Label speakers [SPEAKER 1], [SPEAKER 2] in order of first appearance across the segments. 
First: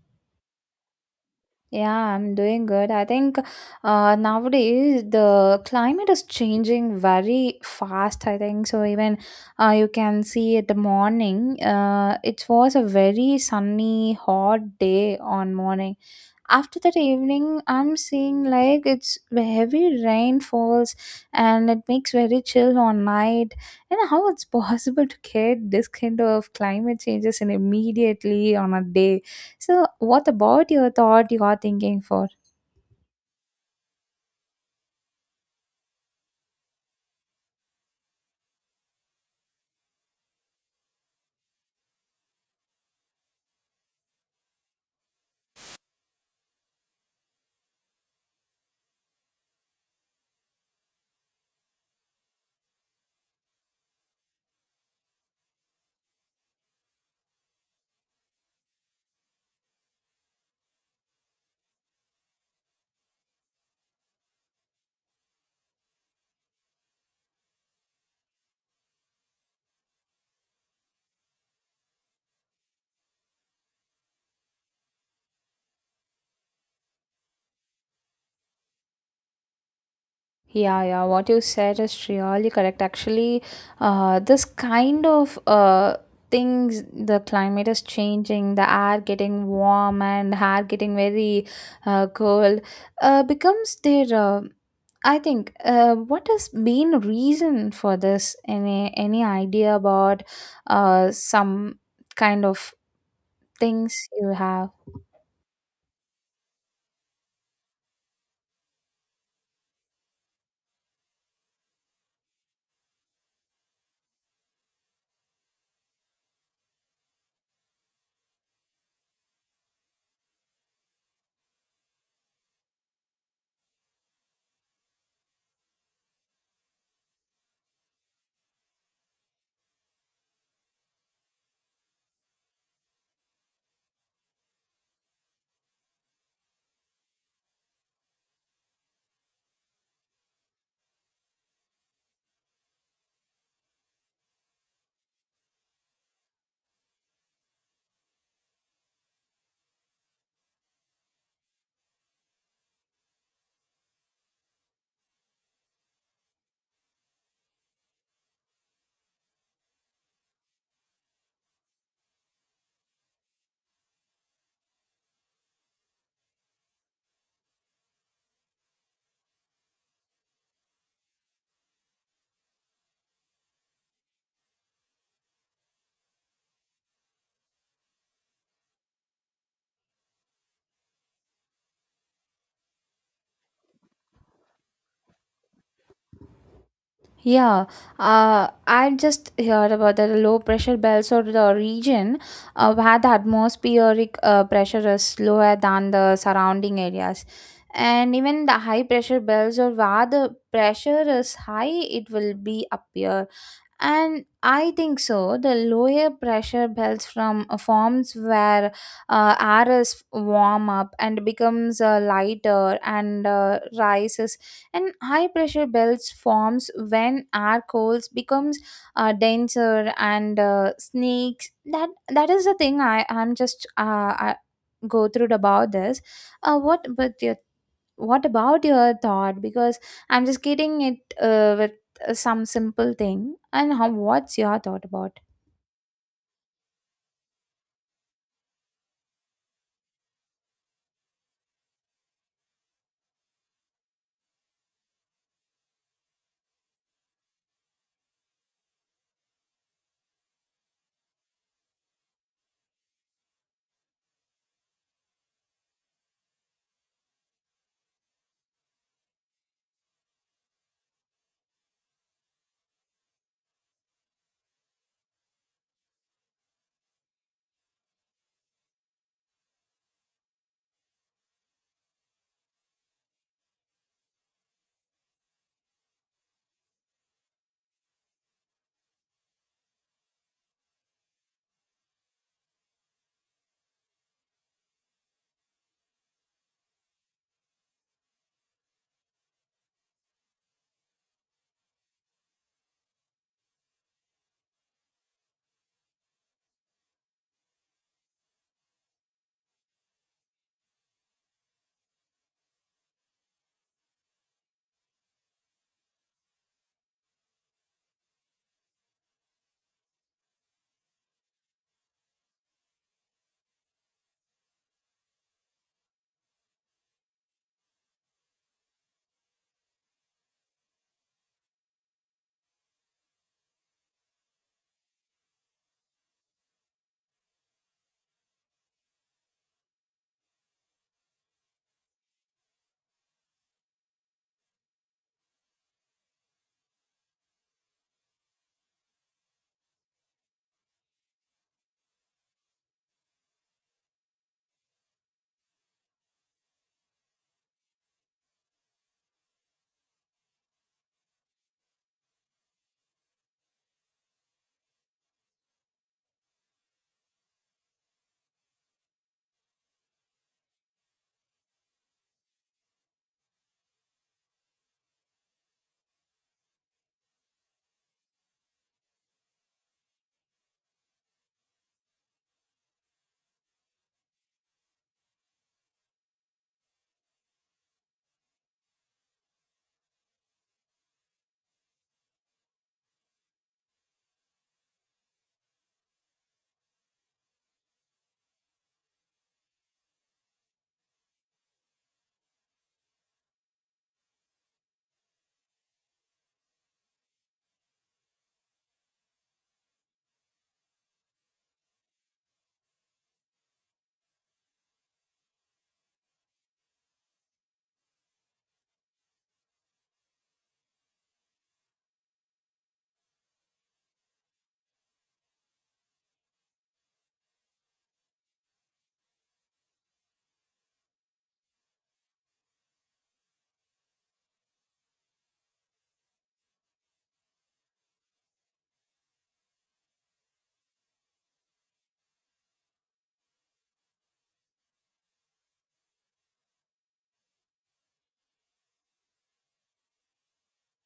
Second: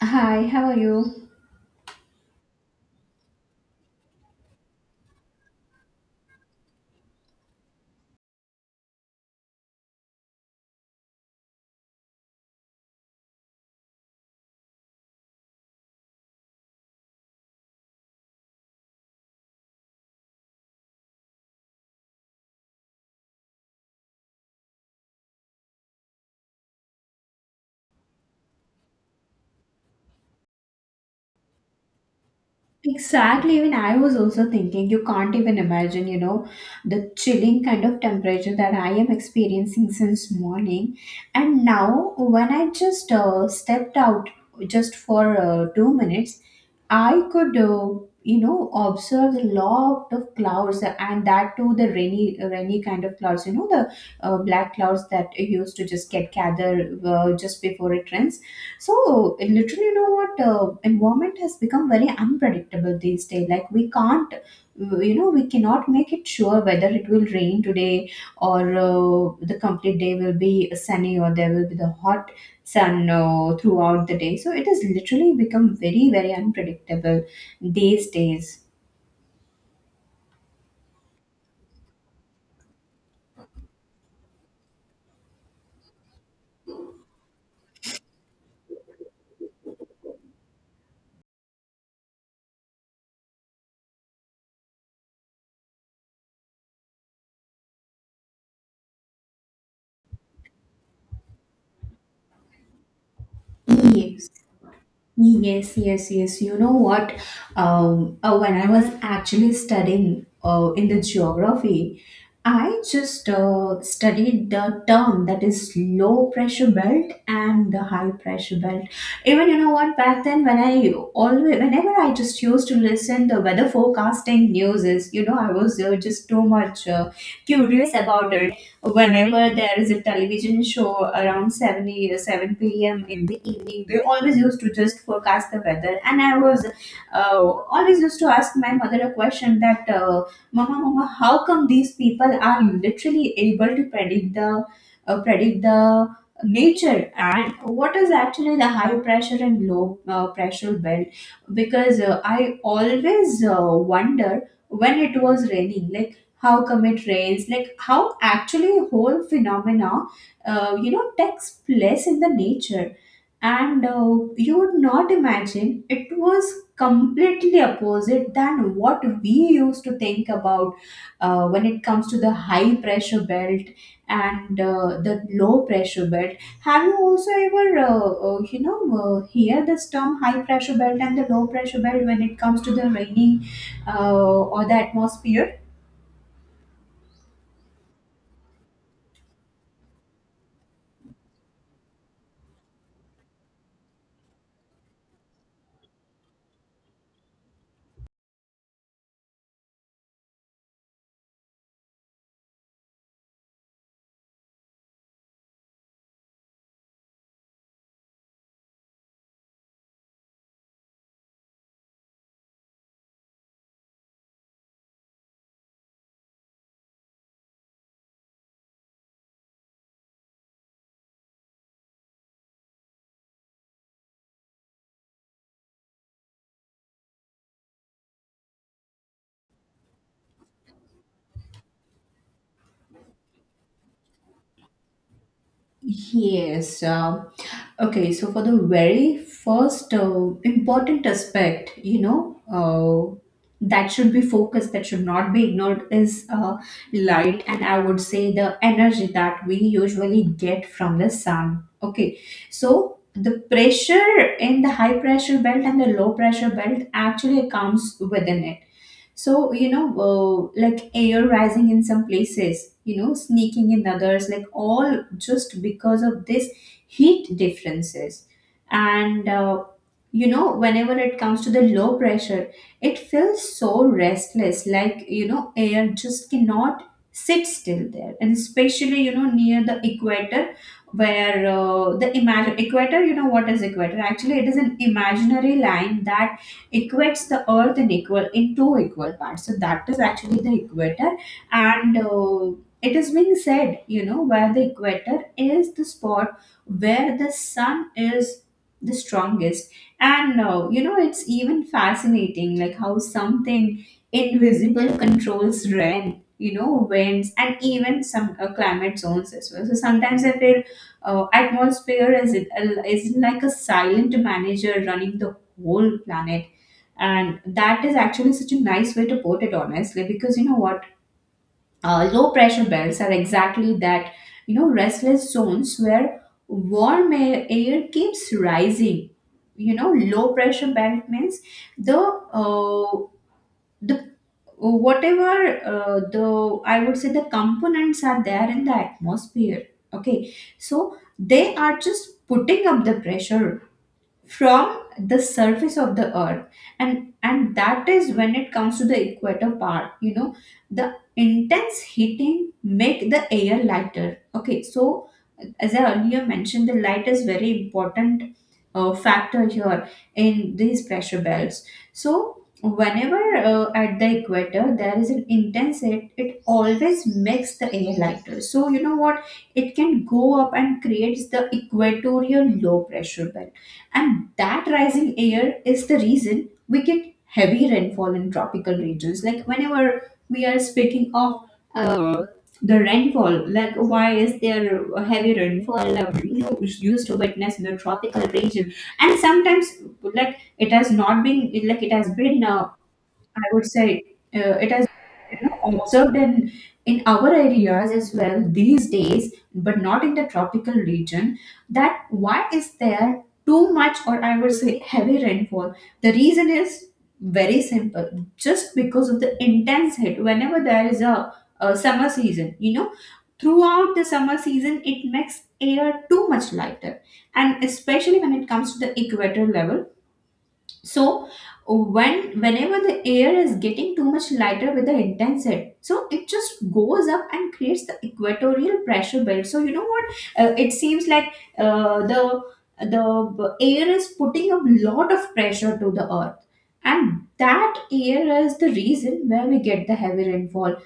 [SPEAKER 1] Hi, how are you?
[SPEAKER 2] Yeah, I'm doing good. I think nowadays the climate is changing very fast. I think so. Even you can see at the morning, it was a very sunny, hot day on morning, after that evening I'm seeing like it's heavy rain falls, and it makes very chill on night, and how it's possible to get this kind of climate changes in immediately on a day? So what about your thought you are thinking for?
[SPEAKER 1] Exactly, even I was also thinking, you can't even imagine, you know, the chilling kind of temperature that I am experiencing since morning. And now, when I just stepped out just for 2 minutes, I could, observe a lot of clouds, and that too the rainy, rainy kind of clouds. You know, the black clouds that used to just get gathered just before it rains. So literally, you know what? Environment has become very unpredictable these days. Like we can't, we cannot make it sure whether it will rain today or the complete day will be sunny or there will be the hot sun throughout the day. So it has literally become very, very unpredictable these days.
[SPEAKER 2] Yeah, yeah, what you said is really correct. Actually, this kind of things, the climate is changing, the air getting warm and hair getting very cold, becomes their, I think, what has been reason for this? Any idea about some kind of things
[SPEAKER 1] Yes.
[SPEAKER 2] you have?
[SPEAKER 1] Yes, yes, yes. You know what? When I was actually studying in the geography, I just studied the term that is low pressure belt and the high pressure belt. Even you know what? Back then, when I always, whenever I just used to listen the weather forecasting news, is you know I was just too much curious about it whenever there is a television show around 7 p.m. in the evening, they always used to just forecast the weather. And I was always used to ask my mother a question that, Mama, Mama, how come these people are literally able to predict the uh, predict the nature and what is actually the high pressure and low pressure belt because I always wonder when it was raining, like how come it rains, like how actually whole phenomena you know takes place in the nature. And you would not imagine, it was completely opposite than what we used to think about when it comes to the high pressure belt and the low pressure belt. Have you also ever you know hear this term high pressure belt and the low pressure belt when it comes to the raining or the atmosphere?
[SPEAKER 2] Yeah, I just heard about that low pressure belts or the region where the atmospheric pressure is lower than the surrounding areas. And even the high pressure belts or where the pressure is high, it will be appear, and I think so the lower pressure belts from forms where air is warm up and becomes lighter and rises, and high pressure belts forms when air cools becomes denser and sneaks, that is the thing I I'm just I, go through about this. What about your, what about your thought, because I'm just getting it with some simple thing, and how what's your thought about?
[SPEAKER 1] Yes. Okay. So for the very first important aspect, you know, that should be focused, that should not be ignored, is light, and I would say the energy that we usually get from the sun. Okay. So the pressure in the high pressure belt and the low pressure belt actually comes within it. So you know, like air rising in some places, you know, sneaking in others, like all just because of this heat differences. And you know, whenever it comes to the low pressure, it feels so restless, like you know air just cannot sit still there, and especially you know near the equator where the imagine equator, you know what is equator actually? It is an imaginary line that equates the earth in equal, in two equal parts. So that is actually the equator. And it is being said, you know, where the equator is, the spot where the sun is the strongest. And you know, it's even fascinating, like how something invisible controls rain, you know, winds, and even some climate zones as well. So sometimes I feel atmosphere is, it is like a silent manager running the whole planet. And that is actually such a nice way to put it, honestly, because you know what, low pressure belts are exactly that, you know, restless zones where warm air keeps rising. You know, low pressure belt means the uh, the whatever the, I would say, the components are there in the atmosphere, okay, so they are just putting up the pressure from the surface of the earth. And that is, when it comes to the equator part, you know, the intense heating make the air lighter. Okay, so as I earlier mentioned, the light is very important factor here in these pressure belts. So whenever at the equator there is an intense heat, it always makes the air lighter, so you know what, it can go up and creates the equatorial low pressure belt. And that rising air is the reason we get heavy rainfall in tropical regions. Like whenever we are speaking of uh, the rainfall, like why is there heavy rainfall you know, is used to witness in the tropical region? And sometimes, like it has not been, like it has been I would say, it has you know, observed in our areas as well these days, but not in the tropical region. That why is there too much, or I would say heavy rainfall? The reason is very simple, just because of the intense heat. Whenever there is a summer season, you know, throughout the summer season, it makes air too much lighter, and especially when it comes to the equator level. So whenever the air is getting too much lighter with the intense heat, so it just goes up and creates the equatorial pressure belt. So you know what, it seems like uh, the the air is putting a lot of pressure to the earth, and that air is the reason where we get the heavy rainfall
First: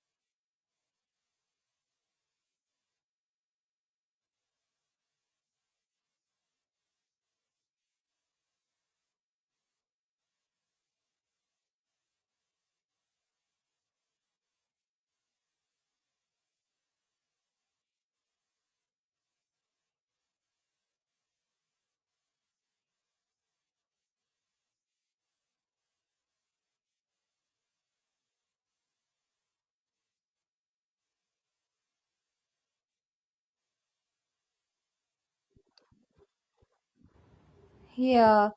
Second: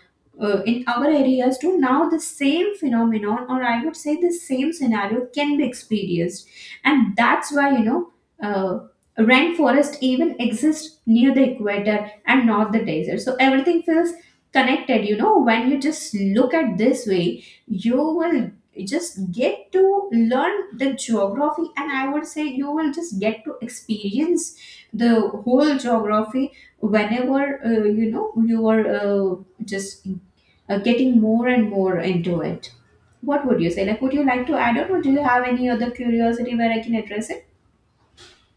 [SPEAKER 1] in our areas too. Now the same phenomenon, or I would say the same scenario, can be experienced. And that's why you know uh, rainforest even exist near the equator and not the desert. So everything feels connected, you know, when you just look at this way, you will just get to learn the geography, and I would say you will just get to experience the whole geography whenever you know you are just getting more and more into it. What would you say? Like would you like to add on, or do you have any other curiosity where I can address it?
[SPEAKER 2] Yeah.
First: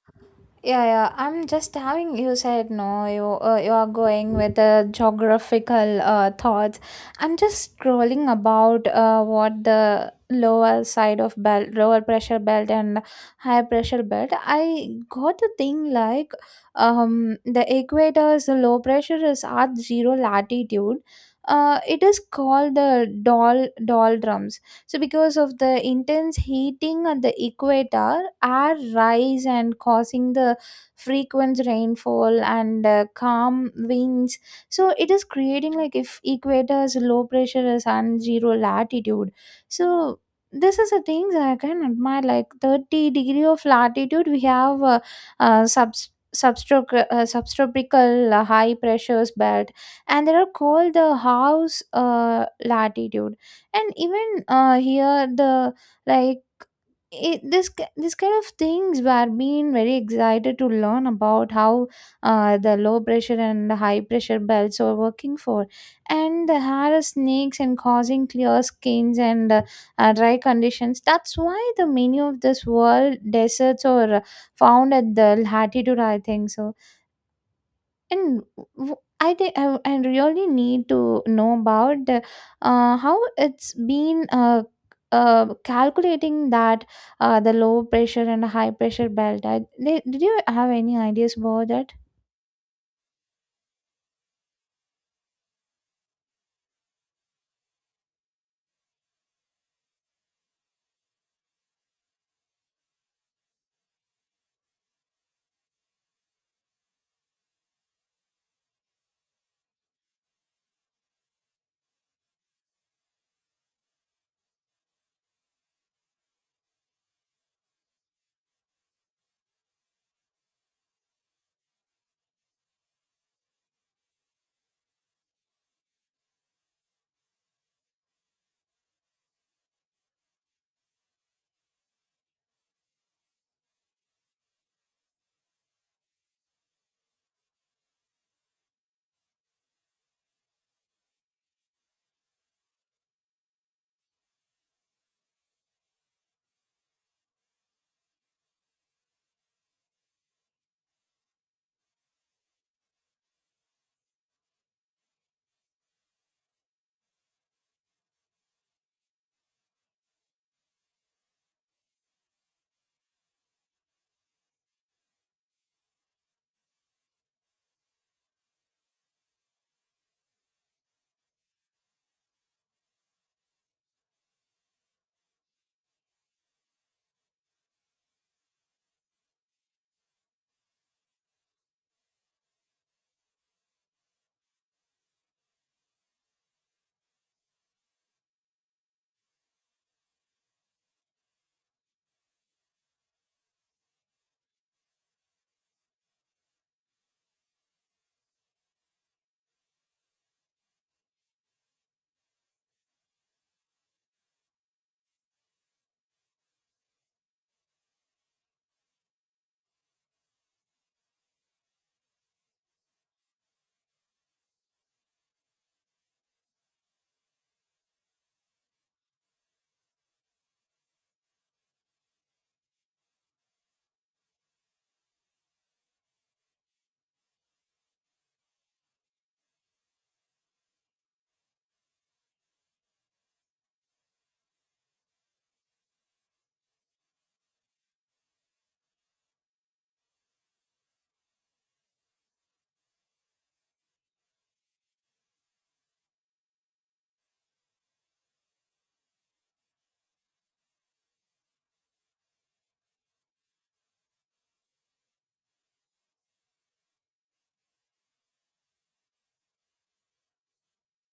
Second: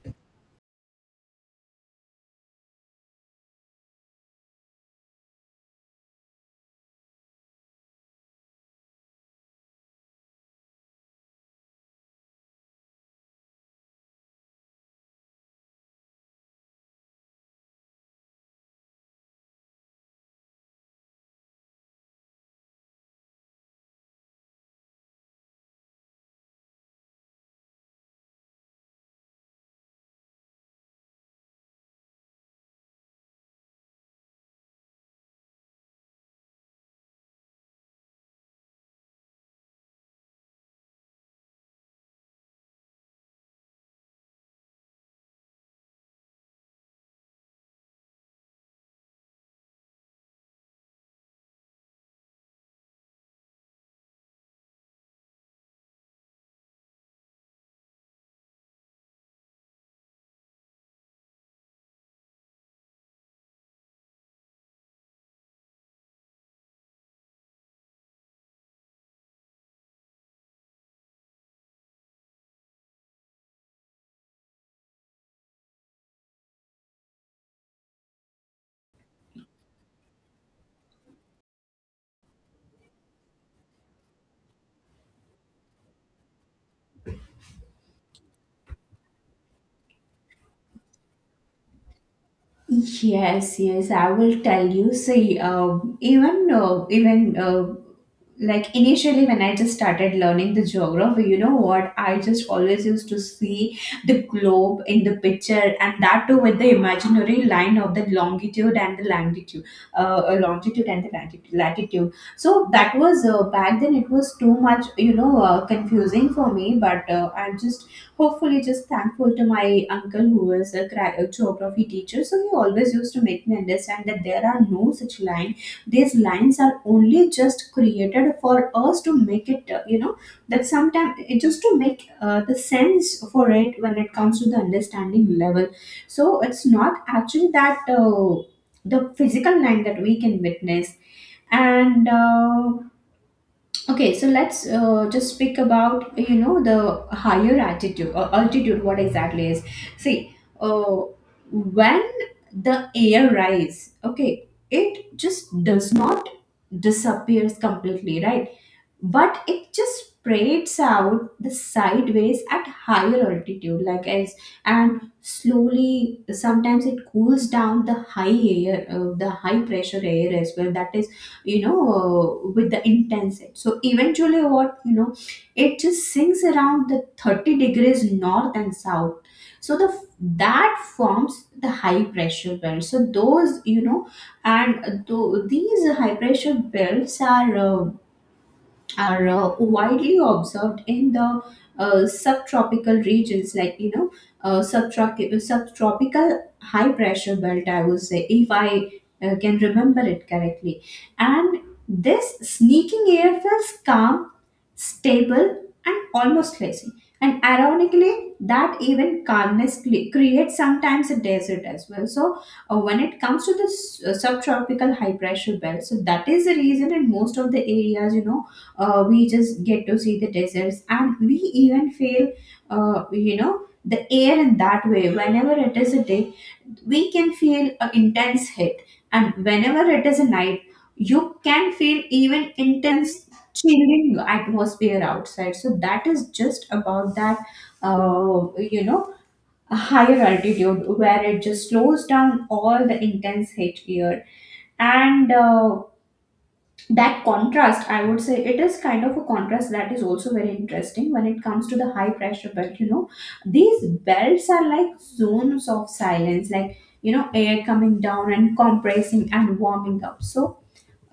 [SPEAKER 2] Yeah, yeah. I'm just having, you said no, you you are going with the geographical thoughts. I'm just scrolling about what the lower side of belt, lower pressure belt and higher pressure belt. I got the thing like the equator's low pressure is at zero latitude. It is called the doll doldrums. So because of the intense heating at the equator, air rise and causing the frequent rainfall and calm winds. So it is creating like, if equator is low pressure is and zero latitude, so this is the things I can admire. Like 30 degree of latitude we have subtropical high pressures belt, and they are called the house latitude. And even here the, like, this kind of things were being very excited to learn about how the low pressure and the high pressure belts were working for, and the hair snakes and causing clear skins and dry conditions. That's why the many of this world deserts are found at the latitude, I think so. And I really need to know about how it's been calculating that the low pressure and high pressure belt. I, did you have any ideas about that?
[SPEAKER 1] Yes, yes, I will tell you. See, even even like initially when I just started learning the geography, you know what? I just always used to see the globe in the picture, and that too with the imaginary line of the longitude and the longitude, longitude and the latitude. Latitude. So that was back then. It was too much, you know, confusing for me. But I'm just hopefully just thankful to my uncle who was a a geography teacher, so he always used to make me understand that there are no such line. These lines are only just created for us to make it, you know, that sometimes it just to make the sense for it when it comes to the understanding level. So it's not actually that the physical line that we can witness. And okay, so let's just speak about, you know, the higher altitude or altitude. What exactly is? See, when the air rise, okay, it just does not disappears completely, right? But it just spreads out the sideways at higher altitude, like as, and slowly sometimes it cools down the high air, the high pressure air as well, that is, you know, with the intensity. So eventually, what you know, it just sinks around the 30 degrees north and south. So the that forms the high pressure belt. So those you know, and these high pressure belts are widely observed in the subtropical regions, like you know, subtropical high pressure belt, I would say, if I can remember it correctly. And this sneaking air feels calm, stable, and almost lazy. And ironically, that even calmness creates sometimes a desert as well. So when it comes to the subtropical high pressure belt, so that is the reason in most of the areas, you know, we just get to see the deserts, and we even feel you know, the air in that way. Whenever it is a day, we can feel an intense hit, and whenever it is a night, you can feel even intense chilling atmosphere outside. So that is just about that, you know, a higher altitude where it just slows down all the intense heat here. And that contrast, I would say, it is kind of a contrast that is also very interesting when it comes to the high pressure belt. You know, these belts are like zones of silence, like you know, air coming down and compressing and warming up. So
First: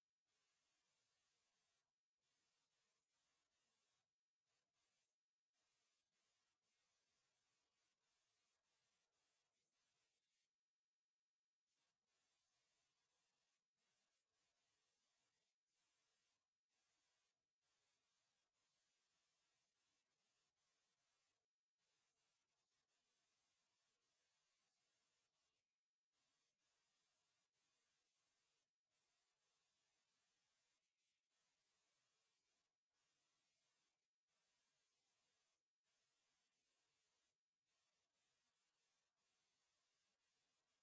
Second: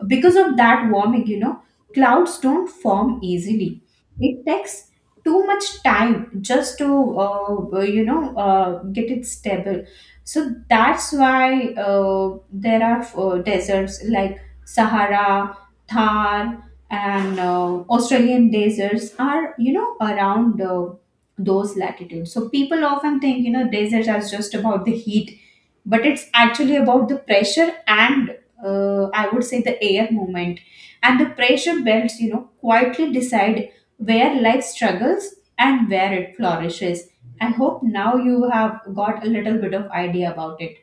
[SPEAKER 1] because of that warming, you know, clouds don't form easily. It takes too much time just to get it stable. So that's why there are deserts like Sahara, Thar, and Australian deserts are, you know, around those latitudes. So people often think, you know, deserts are just about the heat, but it's actually about the pressure and I would say the air movement. And the pressure belts, you know, quietly decide where life struggles and where it flourishes. I hope now you have got a little bit of idea about it.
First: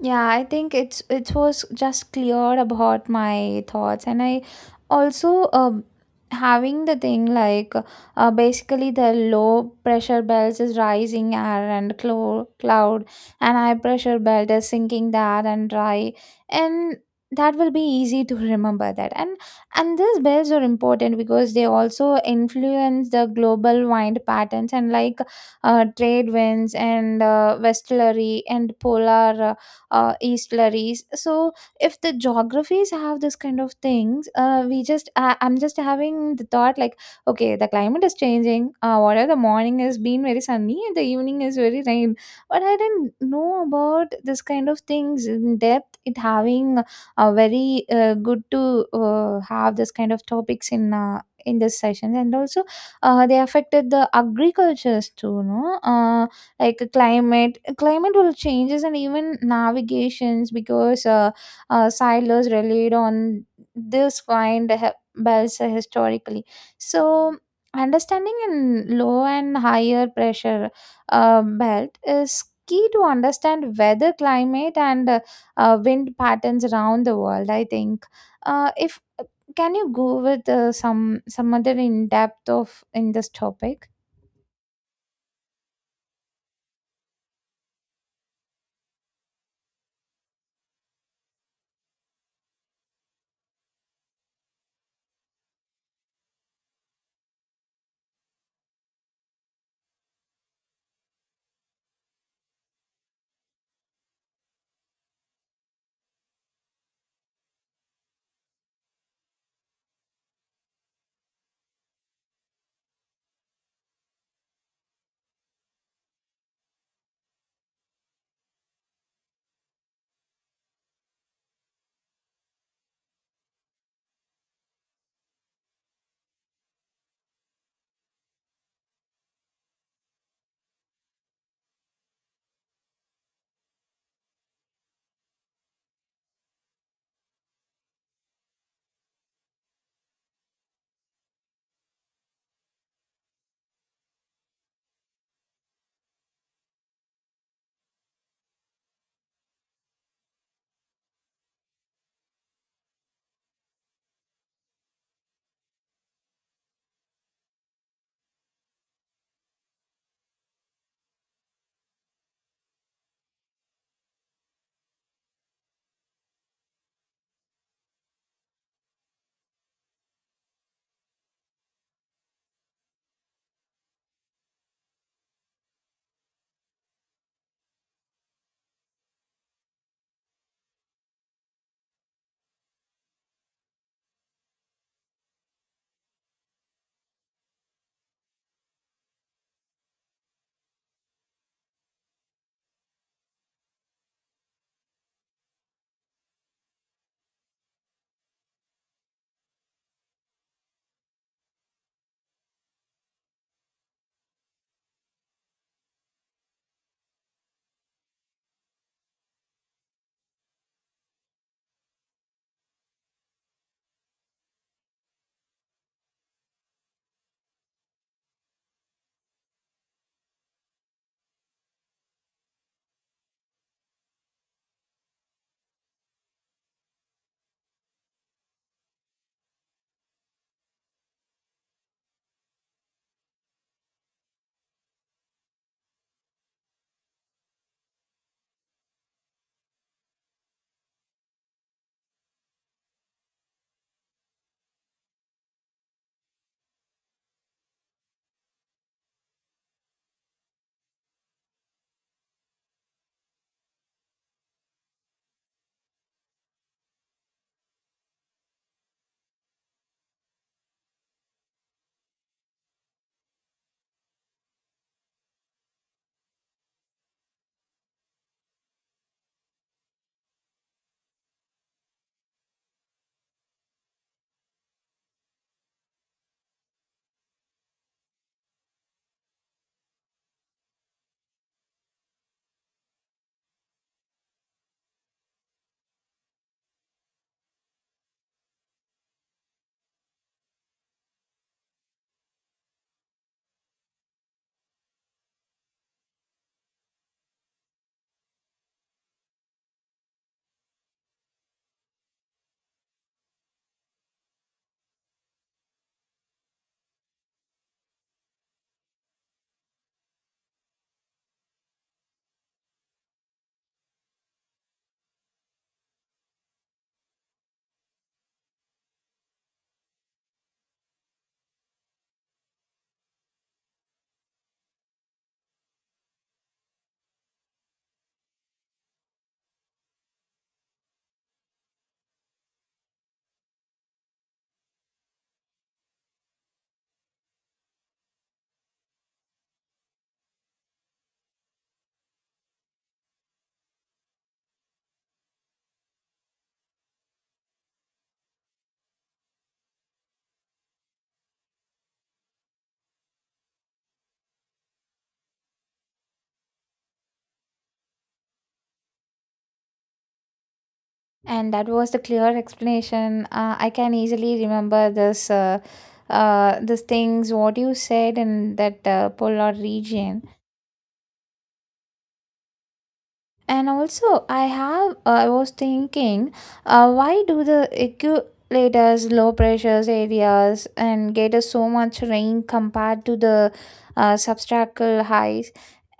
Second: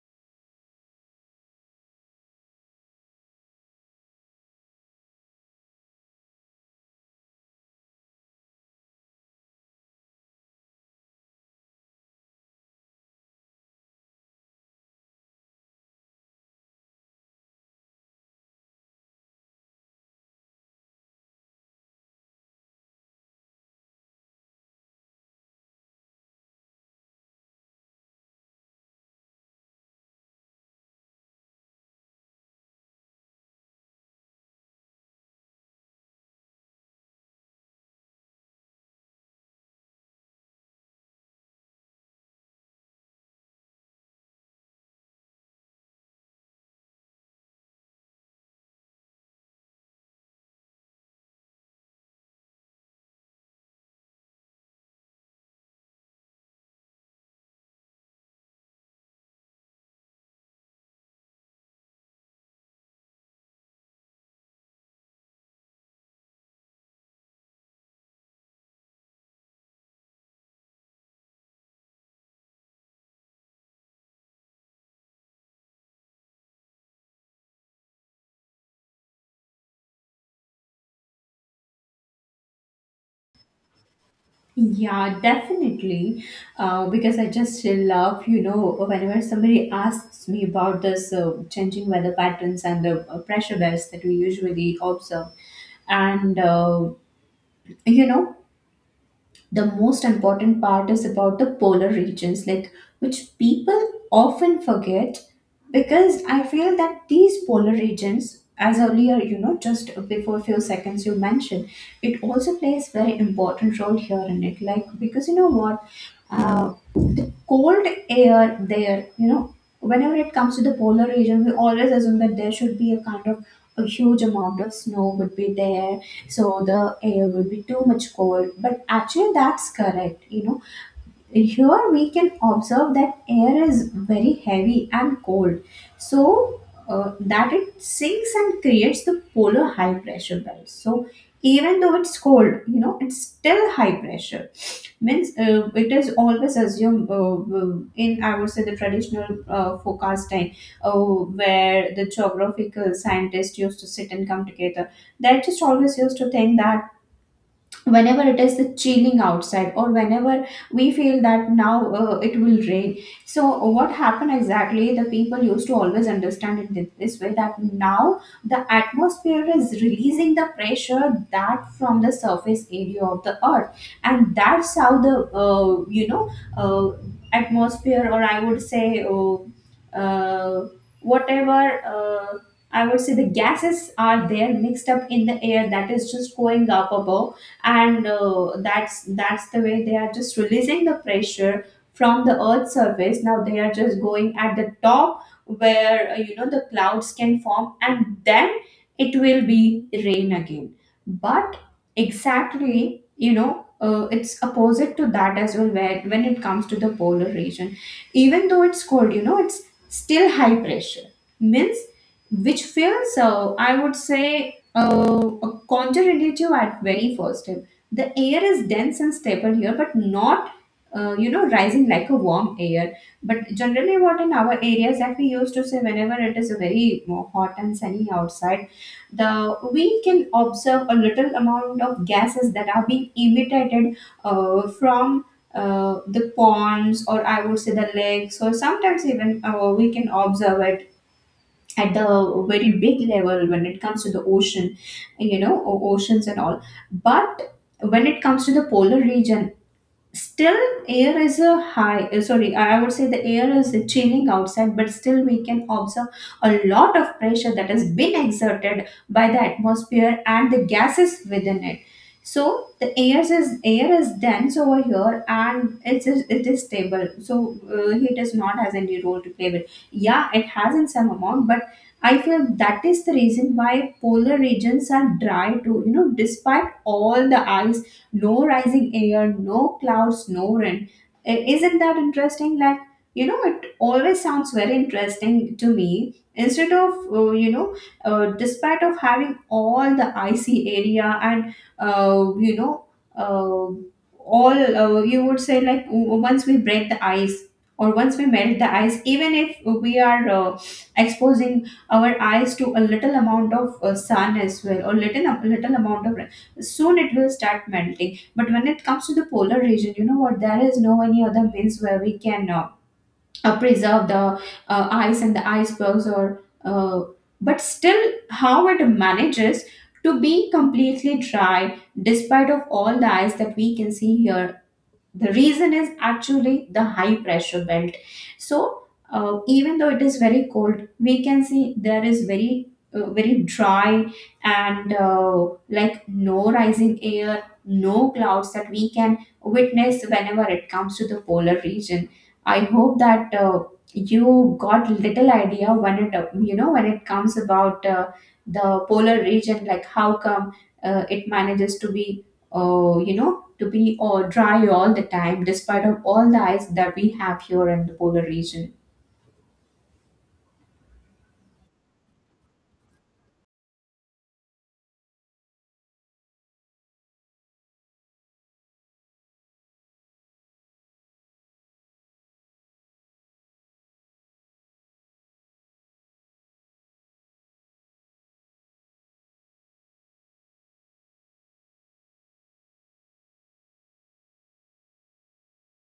[SPEAKER 2] Yeah, I think it's, it was just clear about my thoughts, and I also having the thing like, basically the low pressure belt is rising air and cloud, and high pressure belt is sinking the air and dry, and that will be easy to remember that. And these belts are important because they also influence the global wind patterns and like trade winds and westerly and polar, eastlries. So if the geographies have this kind of things, we just I'm just having the thought like, okay, the climate is changing. Whatever the morning has been very sunny and the evening is very rain. But I didn't know about this kind of things in depth. It having very good to have this kind of topics in. In this session, and also they affected the agricultures too, no? Like climate will changes, and even navigations, because sailors relied on this kind of belts historically. So understanding in low and higher pressure belt is key to understand weather climate and wind patterns around the world, I think. If can you go with some other in depth of in this topic?
[SPEAKER 1] Yeah, definitely. Because I just love, you know, whenever somebody asks me about this changing weather patterns and the pressure waves that we usually observe, and uh, you know, the most important part is about the polar regions, like which people often forget, because I feel that these polar regions, as earlier, you know, just before few seconds you mentioned, it also plays very important role here in it, like because you know what, uh, the cold air there, you know, whenever it comes to the polar region we always assume that there should be a kind of a huge amount of snow would be there, so the air will be too much cold, but actually that's correct, you know, here we can observe that air is very heavy and cold. So that it sinks and creates the polar high pressure belt. So even though it's cold, you know, it's still high pressure. Means it is always assumed, in, I would say, the traditional forecasting, where the geographical scientists used to sit and come together, they just always used to think that whenever it is chilling outside or whenever we feel that now it will rain, so what happened exactly, the people used to always understand it this way, that now the atmosphere is releasing the pressure, that from the surface area of the earth. And that's how the uh, atmosphere, or I would say, uh, whatever, uh, I would say the gases are there mixed up in the air, that is just going up above. And that's the way they are just releasing the pressure from the earth surface. Now they are just going at the top where, you know, the clouds can form, and then it will be rain again. But exactly, you know, it's opposite to that as well, where when it comes to the polar region, even though it's cold, you know, it's still high pressure. Means, which feels I would say a counterintuitive at very first time. The air is dense and stable here, but not you know, rising like a warm air. But generally, what in our areas that we used to say whenever it is a very you hot and sunny outside, the we can observe a little amount of gases that are being emitted from. The ponds, or I would say the lakes, or sometimes even we can observe it at the very big level when it comes to the ocean, you know, oceans and all. But when it comes to the polar region, still, air is a high, sorry, I would say the air is chilling outside, but still we can observe a lot of pressure that has been exerted by the atmosphere and the gases within it. So the air is, air is dense over here, and it is stable. So heat does not has any role to play with. Yeah, it has in some amount, but I feel that is the reason why polar regions are dry too, you know, despite all the ice. No rising air, no clouds, no rain. Isn't that interesting? Like, you know, it always sounds very interesting to me. Instead of, you know, despite of having all the icy area and, you know, uh, all, you would say, like once we break the ice, or once we melt the ice, even if we are exposing our eyes to a little amount of sun as well, or little little amount of soon, it will start melting. But when it comes to the polar region, you know what, there is no any other means where we can preserve the ice and the icebergs, or but still how it manages to be completely dry despite of all the ice that we can see here. The reason is actually the high pressure belt. So even though it is very cold, we can see there is very very dry, and like no rising air, no clouds that we can witness whenever it comes to the polar region. I hope that you got little idea when it, you know, when it comes about the polar region, like how come it manages to be you know, to be all dry all the time despite of all the ice that we have here in the polar region.
[SPEAKER 2] And that was the clear explanation. I can easily remember this, these things what you said in that polar region. And also, I have I was thinking, why do the eculators, low pressures areas, and get us so much rain compared to the substracal highs?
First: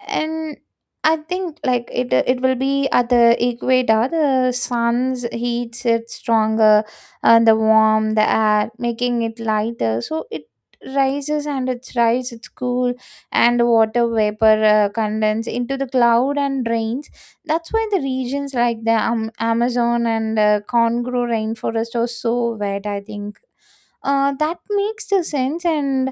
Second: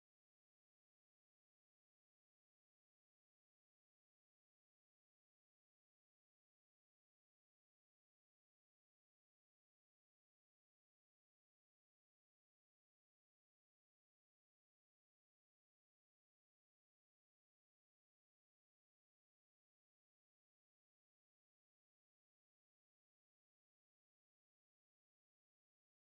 [SPEAKER 2] And I think like it will be at the equator the sun's heat it's stronger, and the warm the air making it lighter, so it rises and it's rise it's cool, and water vapor condense into the cloud and rains. That's why the regions like the amazon and congo rainforest are so wet, I think. That makes the sense. And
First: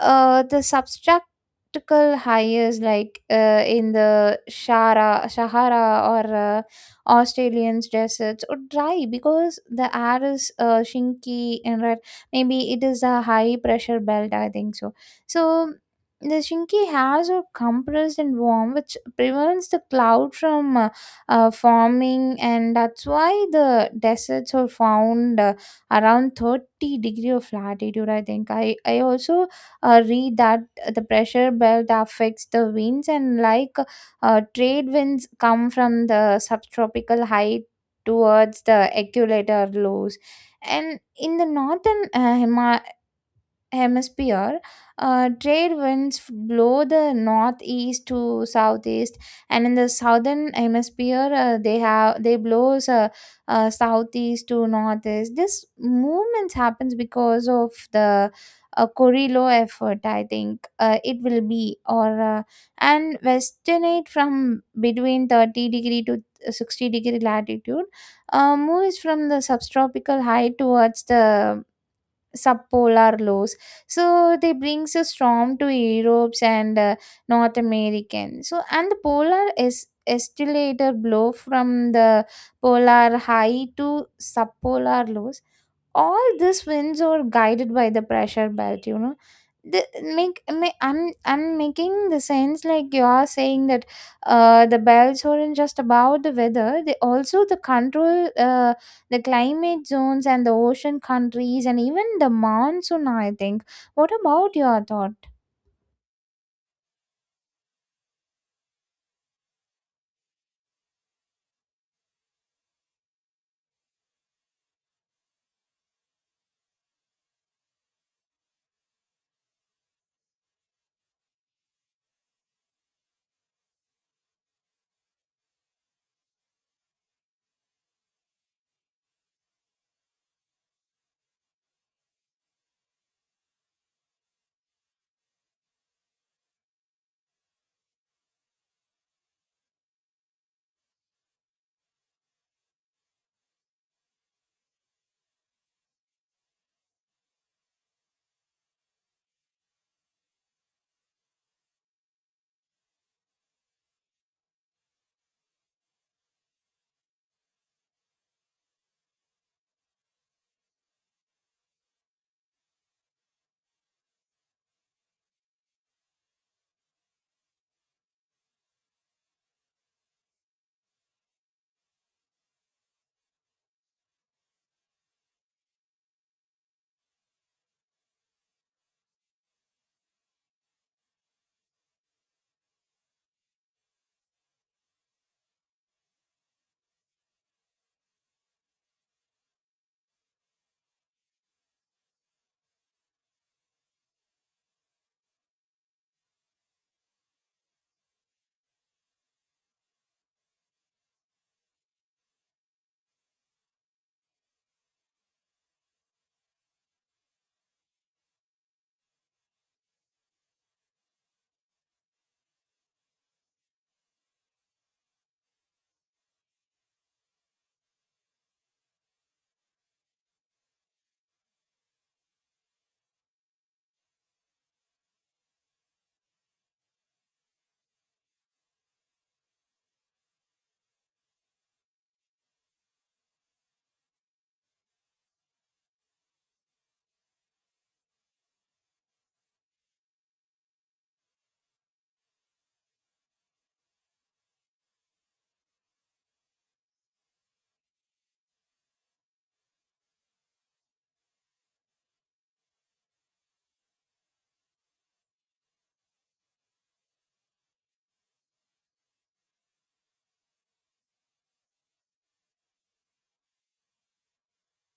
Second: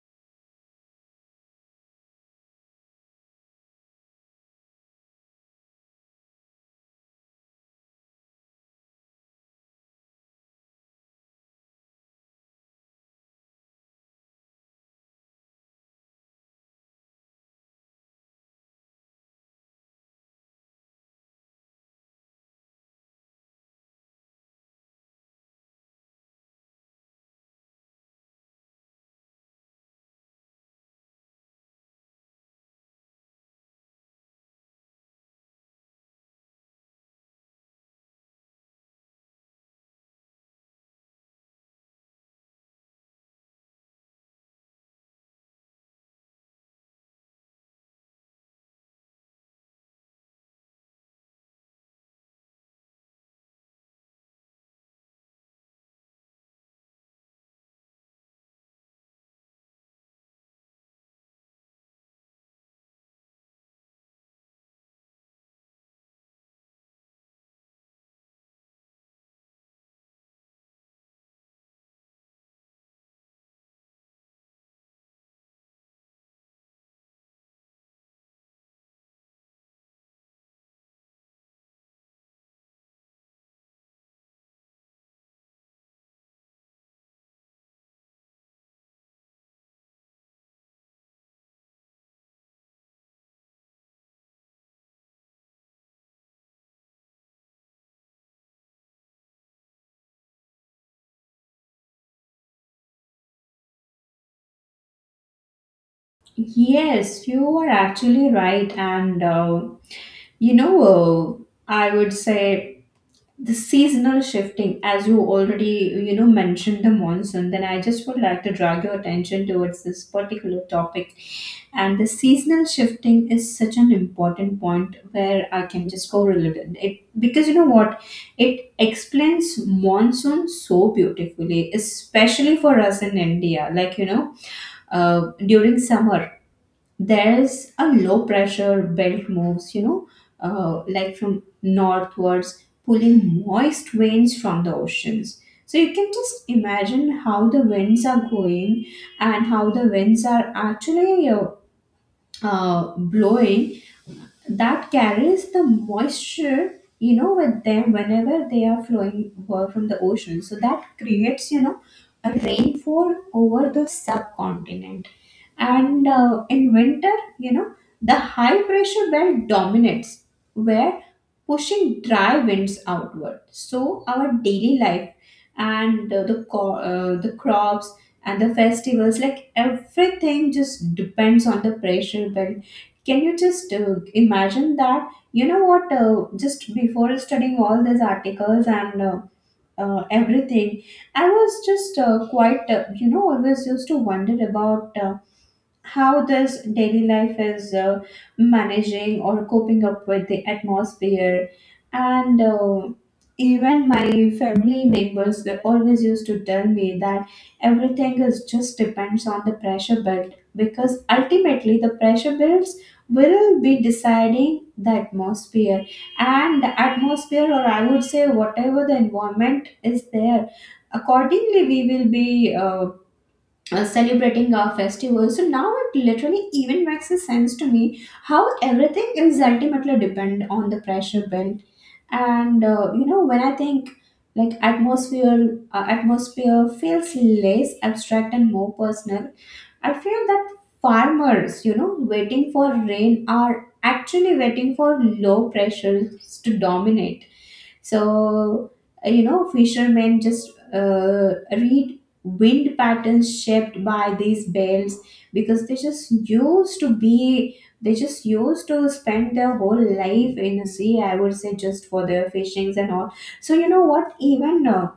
[SPEAKER 2] the substractical hires like in the Sahara or Australian deserts would dry because the air is shinky and red. Maybe it is a high pressure belt, I think so. So the shinky has are compressed and warm, which prevents the cloud from forming, and that's why the deserts are found around 30 degree of latitude, I think. I also read that the pressure belt affects the winds and like trade winds come from the subtropical height towards the equator lows, and in the northern hemisphere, trade winds blow the northeast to southeast, and in the southern hemisphere, they have they blows southeast to northeast. This movement happens because of the Corilo effort, I think. It will be, or and westernate from between 30 degree to 60 degree latitude moves from the subtropical high towards the subpolar lows, so they brings a storm to Europe and north american. So and the polar is escalator blow from the polar high to subpolar lows. All these wins are guided by the pressure belt, you know. The, make, ma- I'm I'm making the sense like you are saying that the belts aren't just about the weather, they also the control the climate zones and the ocean countries and even the monsoon, I think. What about your thought?
[SPEAKER 1] Yes, you are actually right. And, you know, I would say the seasonal shifting, as you already, you know, mentioned the monsoon, then I just would like to drag your attention towards this particular topic. And the seasonal shifting is such an important point where I can just go a little it, because you know what, it explains monsoon so beautifully, especially for us in India, like, you know, during summer there's a low pressure belt moves, you know, like from northwards, pulling moist winds from the oceans. So you can just imagine how the winds are going and how the winds are actually blowing, that carries the moisture, you know, with them whenever they are flowing from the ocean. So that creates, you know, a rainfall over the subcontinent. And in winter, you know, the high pressure belt dominates, where pushing dry winds outward. So our daily life, and the the crops and the festivals, like everything just depends on the pressure belt. Can you just imagine that? You know what? Just before studying all these articles and everything, I was just quite, you know, always used to wonder about how does daily life is managing or coping up with the atmosphere. And even my family members, they always used to tell me that everything is just depends on the pressure build, because ultimately the pressure builds will be deciding the atmosphere. And the atmosphere, or I would say, whatever the environment is there, accordingly we will be celebrating our festivals. So now it literally even makes a sense to me how everything is ultimately depend on the pressure built. And you know, when I think like atmosphere, atmosphere feels less abstract and more personal. I feel that farmers, you know, waiting for rain are actually waiting for low pressures to dominate. So, you know, fishermen just read wind patterns shaped by these bells, because they just used to spend their whole life in the sea, I would say, just for their fishings and all. So, you know what, even uh,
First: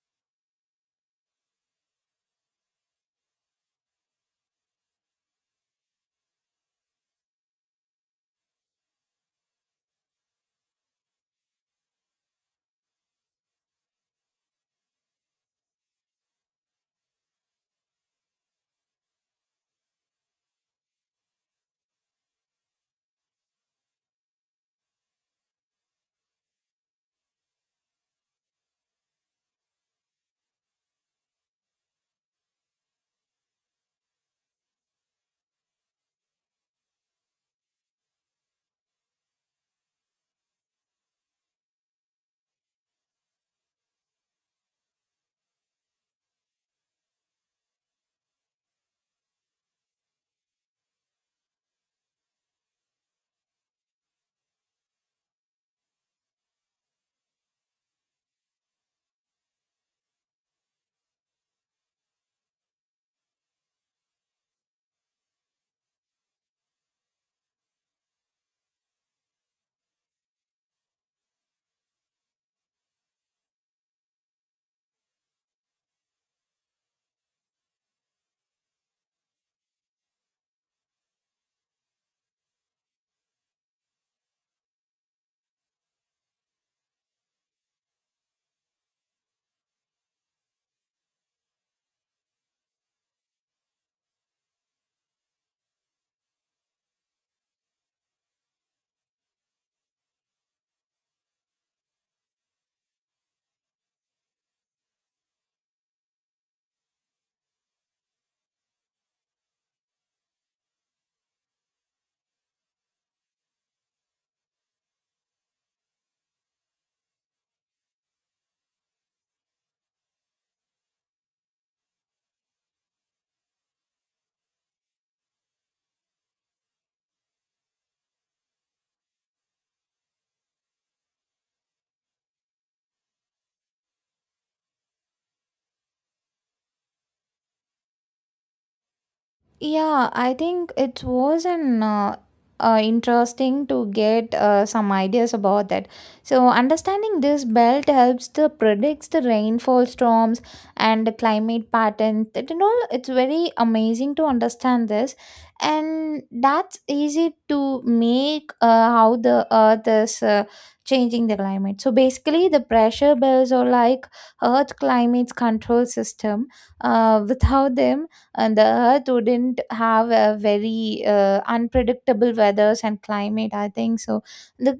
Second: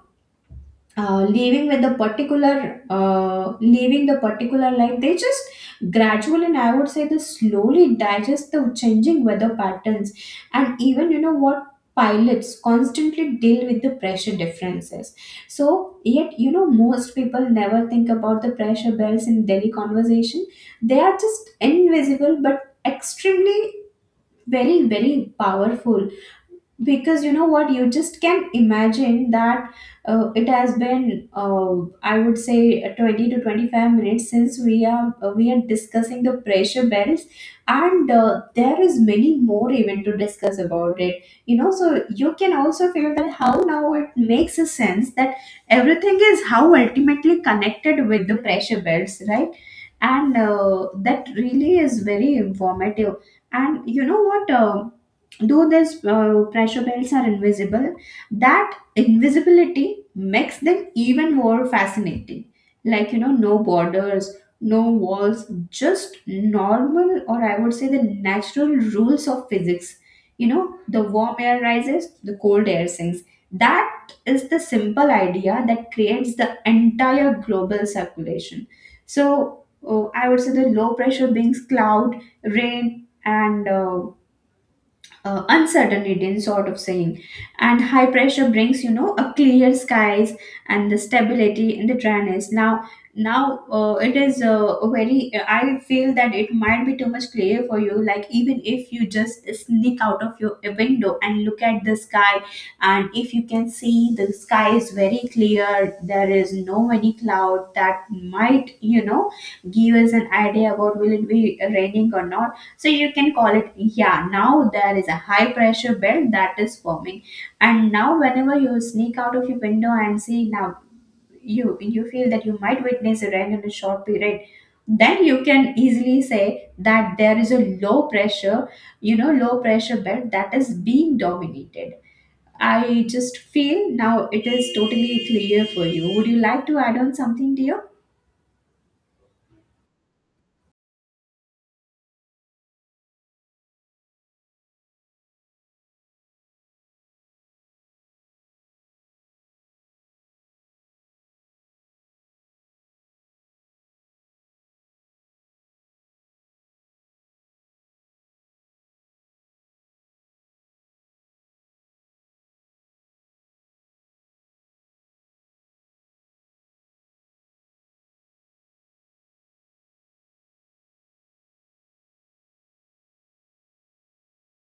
[SPEAKER 1] uh, leaving the particular life, they just gradually, and I would say, they slowly digest the changing weather patterns. And even, you know what, pilots constantly deal with the pressure differences. So yet, you know, most people never think about the pressure bells in daily conversation. They are just invisible, but extremely very very powerful, because you know what, you just can imagine that it has been I would say 20 to 25 minutes since we are, we are discussing the pressure bells. And there is many more even to discuss about it, you know. So you can also feel that how now it makes a sense that everything is how ultimately connected with the pressure bells, right? And that really is very informative. And you know what? Though these pressure belts are invisible, that invisibility makes them even more fascinating. Like, you know, no borders, no walls, just normal, or I would say the natural rules of physics. You know, the warm air rises, the cold air sinks. That is the simple idea that creates the entire global circulation. So, I would say the low pressure brings cloud, rain, and uncertain Indian sort of saying. And high pressure brings, you know, a clear skies and the stability in the dryness. Now, now it is very. I feel that it might be too much clear for you. Like, even if you just sneak out of your window and look at the sky, and if you can see the sky is very clear, there is no any cloud that might, you know, give us an idea about will it be raining or not, so you can call it, yeah, now there is a high pressure belt that is forming. And now whenever you sneak out of your window and see now, you feel that you might witness a rain in a short period, then you can easily say that there is a low pressure, you know, low pressure belt that is being dominated. I just feel now it is totally clear for you. Would you like to add on something dear?
[SPEAKER 2] Yeah, I think it was an interesting to get some ideas about that. So understanding this belt helps to predicts the rainfall storms and the climate patterns. That and all, it's very amazing to understand this, and that's easy to make how the Earth is changing the climate. So basically, the pressure bells are like Earth climate's control system. Without them, and the earth wouldn't have a very unpredictable weathers and climate, I think so. The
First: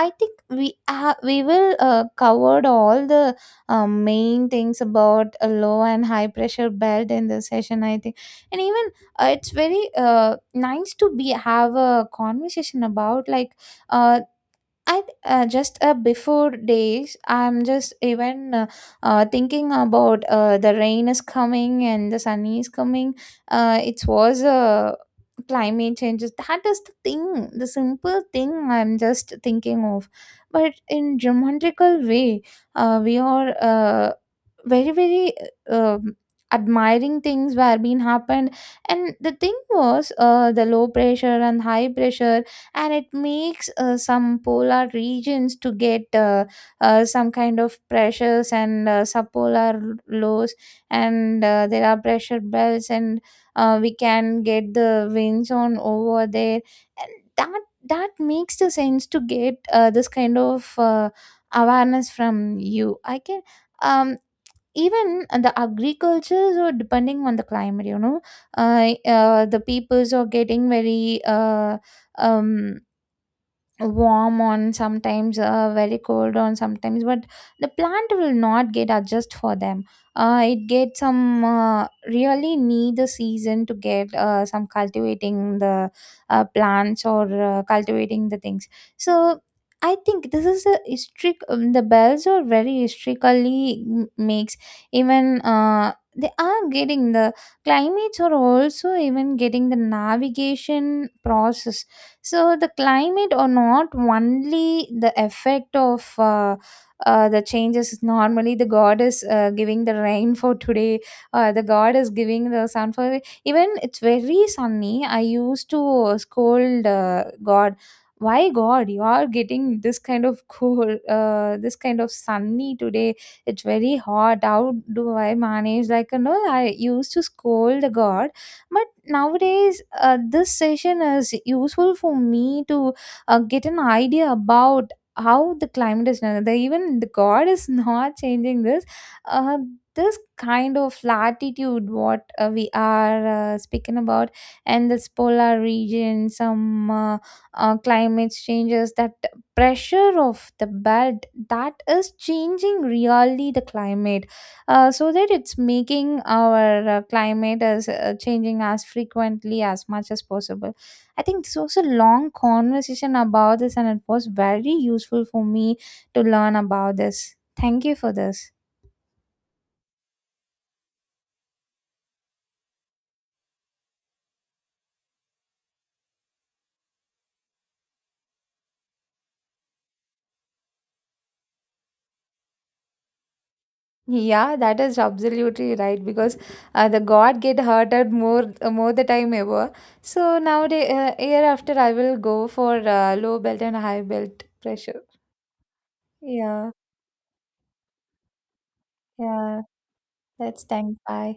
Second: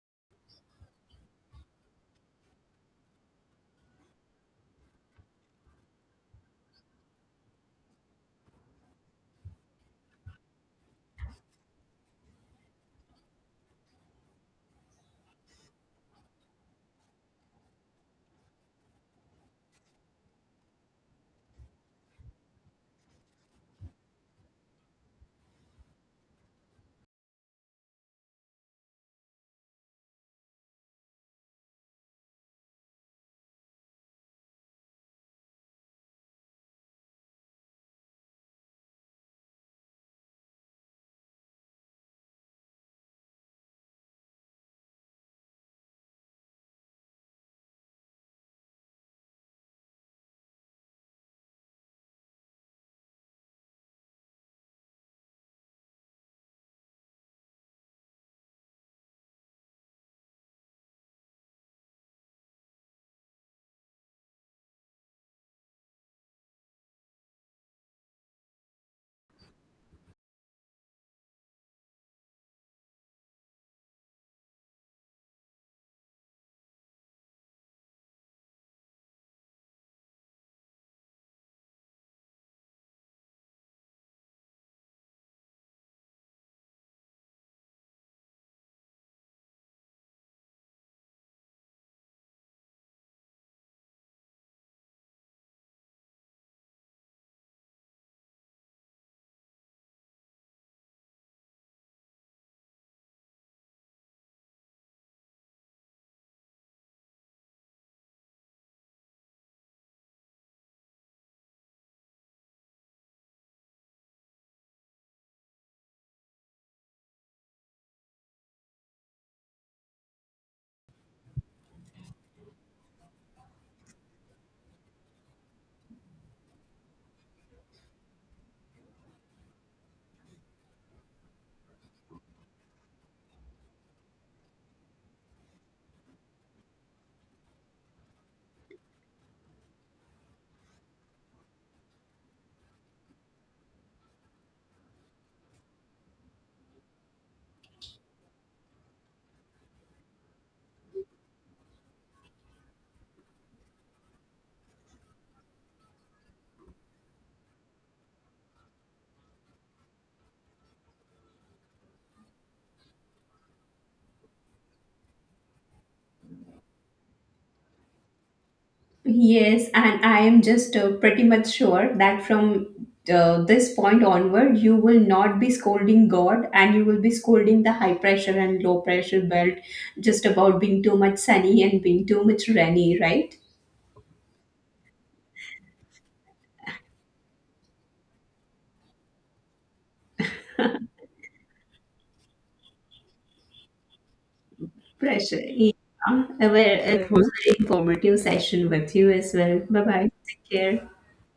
[SPEAKER 2] I think we will covered all the main things about a low and high pressure belt in the session, I think. And even it's very nice to be have a conversation about like, uh, I just before days, I'm just even thinking about the rain is coming and the sun is coming. It was climate changes. That is the thing, the simple thing I'm just thinking of. But in geometrical way, we are very very uh, um, admiring things were being happened, and the thing was the low pressure and high pressure, and it makes some polar regions to get some kind of pressures and subpolar lows, and there are pressure belts, and we can get the winds on over there, and that that makes the sense to get this kind of awareness from you. I can um even the agricultures are depending on the climate, you know. The peoples are getting very um warm on sometimes, very cold on sometimes, but the plant will not get adjust for them. It get some really need the season to get some cultivating the plants or cultivating the things. So I think this is a strict the bells are very strictly makes, even they are getting the climates, are also even getting the navigation process. So the climate or not only the effect of the changes, normally the god is giving the rain for today, the god is giving the sun for, even it's very sunny I used to scold god. Why god you are getting this kind of cool, this kind of sunny today, it's very hot, how do I manage, like, you know? I used to scold the god. But nowadays this session is useful for me to get an idea about how the climate is now. The, even the god is not changing this. Uh, this kind of latitude what we are speaking about, and this polar region some climate changes, that pressure of the belt that is changing really the climate. So that it's making our climate as changing as frequently as much as possible. I think this was a long conversation about this, and it was very useful for me to learn about this. Thank you for this.
[SPEAKER 1] Yes, and I am just pretty much sure that from this point onward, you will not be scolding God, and you will be scolding the high pressure and low pressure belt just about being too much sunny and being too much rainy, right?
[SPEAKER 2] Yeah, that is absolutely right, because the god get hurted more more the time ever. So nowadays hereafter I will go for low belt and high belt pressure.
[SPEAKER 1] Pressure. Yeah. Well,
[SPEAKER 2] Yeah,
[SPEAKER 1] it Correct. Was an informative session with you as well.
[SPEAKER 2] yeah,
[SPEAKER 1] Bye bye. Take
[SPEAKER 2] let's
[SPEAKER 1] care.
[SPEAKER 2] thank, bye.